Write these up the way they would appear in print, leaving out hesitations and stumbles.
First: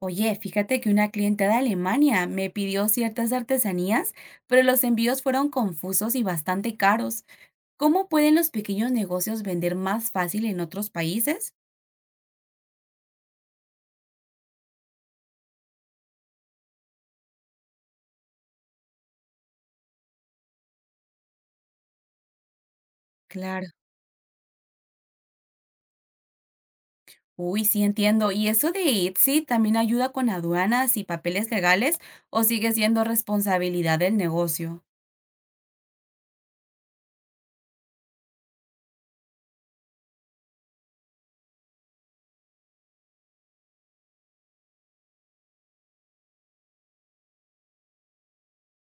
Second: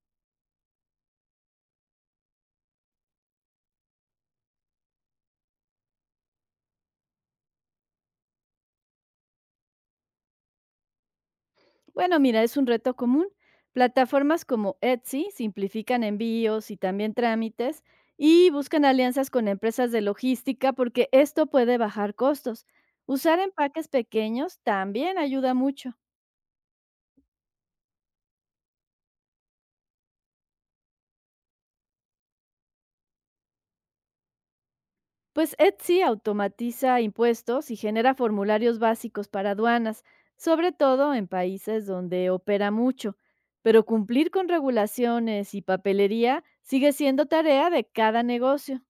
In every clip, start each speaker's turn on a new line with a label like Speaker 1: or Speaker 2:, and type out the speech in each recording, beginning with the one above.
Speaker 1: Oye, fíjate que una clienta de Alemania me pidió ciertas artesanías, pero los envíos fueron confusos y bastante caros. ¿Cómo pueden los pequeños negocios vender más fácil en otros países?
Speaker 2: Bueno, mira, es un reto común. Plataformas como Etsy simplifican envíos y también trámites y buscan alianzas con empresas de logística porque esto puede bajar costos. Usar
Speaker 1: Claro.
Speaker 2: empaques pequeños también ayuda mucho.
Speaker 1: Uy, sí entiendo. ¿Y eso de Etsy también ayuda con aduanas y papeles legales o sigue siendo responsabilidad del negocio?
Speaker 2: Pues Etsy automatiza impuestos y genera formularios básicos para aduanas, sobre todo en países donde opera mucho. Pero cumplir con regulaciones y papelería sigue siendo tarea de cada negocio.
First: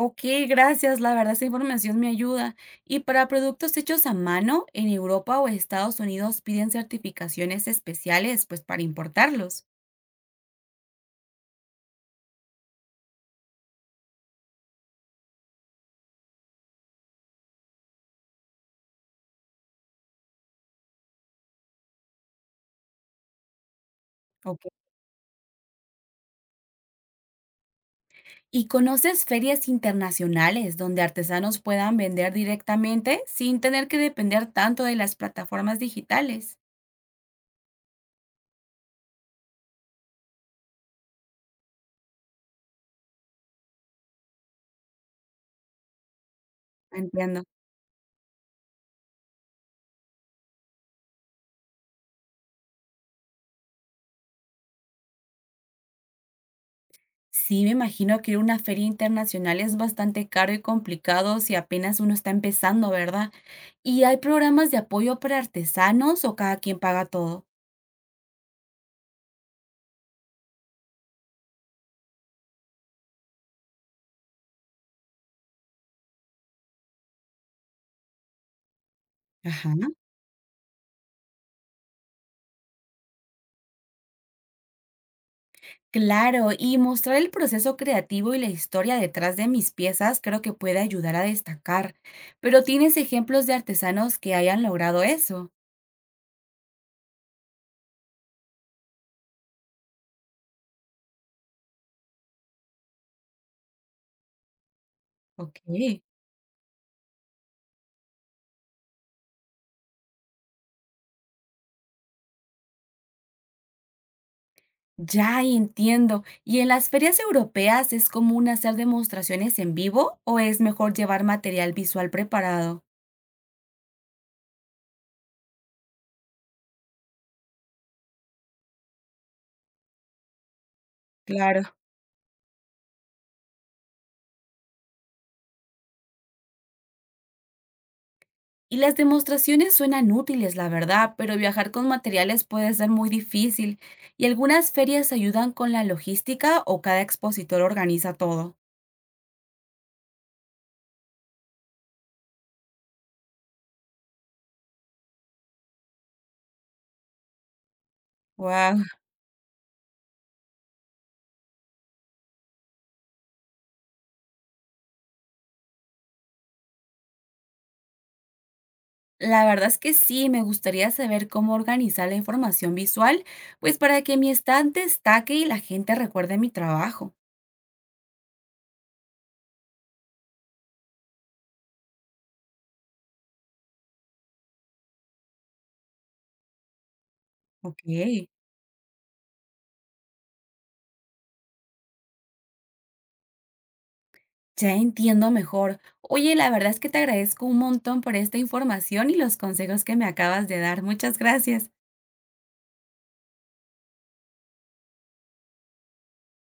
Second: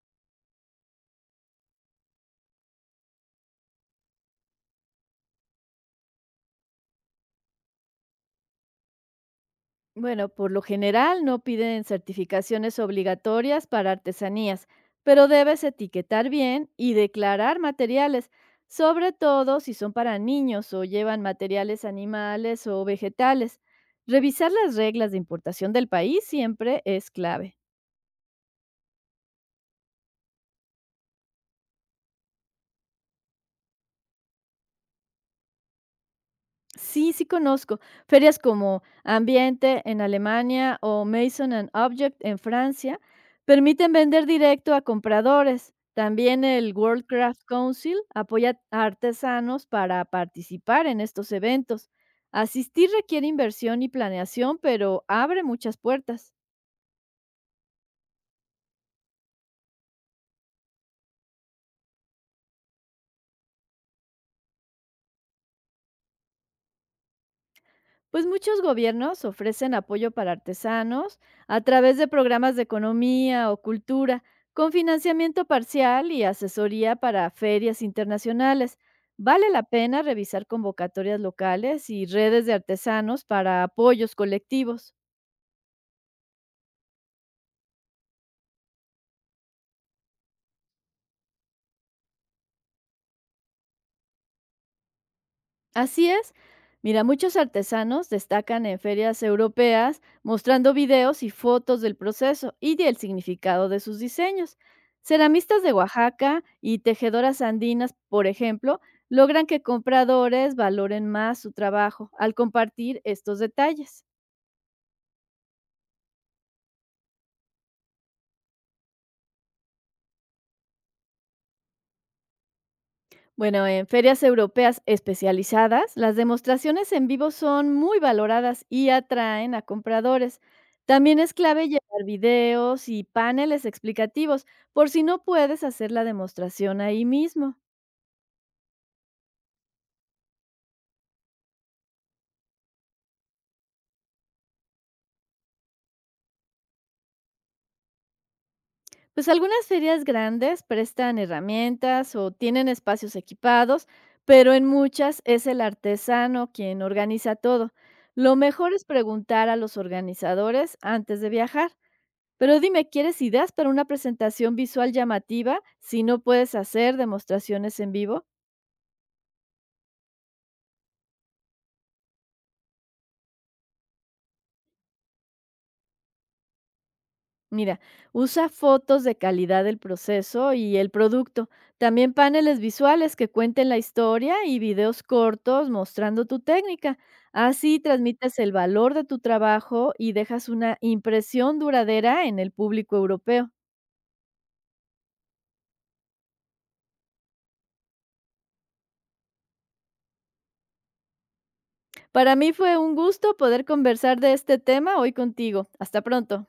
Speaker 1: Ok, gracias. La verdad, esa información me ayuda. Y para productos hechos a mano, ¿en Europa o Estados Unidos piden certificaciones especiales, pues, para importarlos?
Speaker 2: Bueno, por lo general no piden certificaciones obligatorias para artesanías, pero debes etiquetar bien y declarar materiales, sobre todo si son para niños o llevan materiales animales o vegetales. Revisar
Speaker 1: Okey.
Speaker 2: las reglas de importación del país siempre es clave.
Speaker 1: ¿Y conoces ferias internacionales donde artesanos puedan vender directamente sin tener que depender tanto de las plataformas digitales?
Speaker 2: Sí, sí conozco. Ferias como Ambiente en Alemania o Mason and Object en Francia permiten vender directo a compradores. También el World Craft
Speaker 1: Entiendo.
Speaker 2: Council apoya a artesanos para participar en estos eventos. Asistir requiere inversión y planeación, pero abre muchas puertas.
Speaker 1: Sí, me imagino que ir a una feria internacional es bastante caro y complicado si apenas uno está empezando, ¿verdad? ¿Y hay programas de apoyo para artesanos o cada quien paga todo?
Speaker 2: Pues muchos gobiernos ofrecen apoyo para artesanos a través de programas de economía o cultura, con financiamiento parcial y asesoría para ferias internacionales. Vale la
Speaker 1: Ajá.
Speaker 2: pena revisar convocatorias locales y redes de artesanos para apoyos colectivos.
Speaker 1: Claro, y mostrar el proceso creativo y la historia detrás de mis piezas creo que puede ayudar a destacar. Pero ¿tienes ejemplos de artesanos que hayan logrado eso?
Speaker 2: Así es. Mira, muchos artesanos destacan en ferias europeas mostrando videos y fotos del proceso y del significado de sus diseños.
Speaker 1: Ok,
Speaker 2: Ceramistas de Oaxaca y tejedoras andinas, por ejemplo, logran que compradores valoren más su trabajo al compartir estos detalles.
Speaker 1: ya entiendo. ¿Y en las ferias europeas es común hacer demostraciones en vivo o es mejor llevar material visual preparado?
Speaker 2: Bueno, en ferias europeas especializadas, las demostraciones en vivo son muy valoradas y atraen a compradores. También es
Speaker 1: Claro.
Speaker 2: clave llevar videos y paneles explicativos por si no puedes hacer la demostración ahí mismo.
Speaker 1: Y las demostraciones suenan útiles, la verdad, pero viajar con materiales puede ser muy difícil. ¿Y algunas ferias ayudan con la logística o cada expositor organiza todo?
Speaker 2: Pues algunas ferias grandes prestan herramientas o tienen espacios equipados, pero en muchas es el artesano quien organiza todo. Lo mejor
Speaker 1: Wow,
Speaker 2: es preguntar a los organizadores antes de viajar. Pero dime, ¿quieres ideas para una presentación visual llamativa si no puedes hacer demostraciones en vivo?
Speaker 1: la verdad es que sí, me gustaría saber cómo organizar la información visual, pues, para que mi estante destaque y la gente recuerde mi trabajo.
Speaker 2: Mira, usa fotos de calidad del proceso y el producto. También paneles visuales que cuenten la historia y videos cortos mostrando tu técnica.
Speaker 1: Ok,
Speaker 2: Así transmites el valor de tu trabajo y dejas una impresión duradera en el público europeo.
Speaker 1: ya entiendo mejor. Oye, la verdad es que te agradezco un montón por esta información y los consejos que me acabas de dar. Muchas gracias.
Speaker 2: Para mí fue un gusto poder conversar de este tema hoy contigo. Hasta pronto.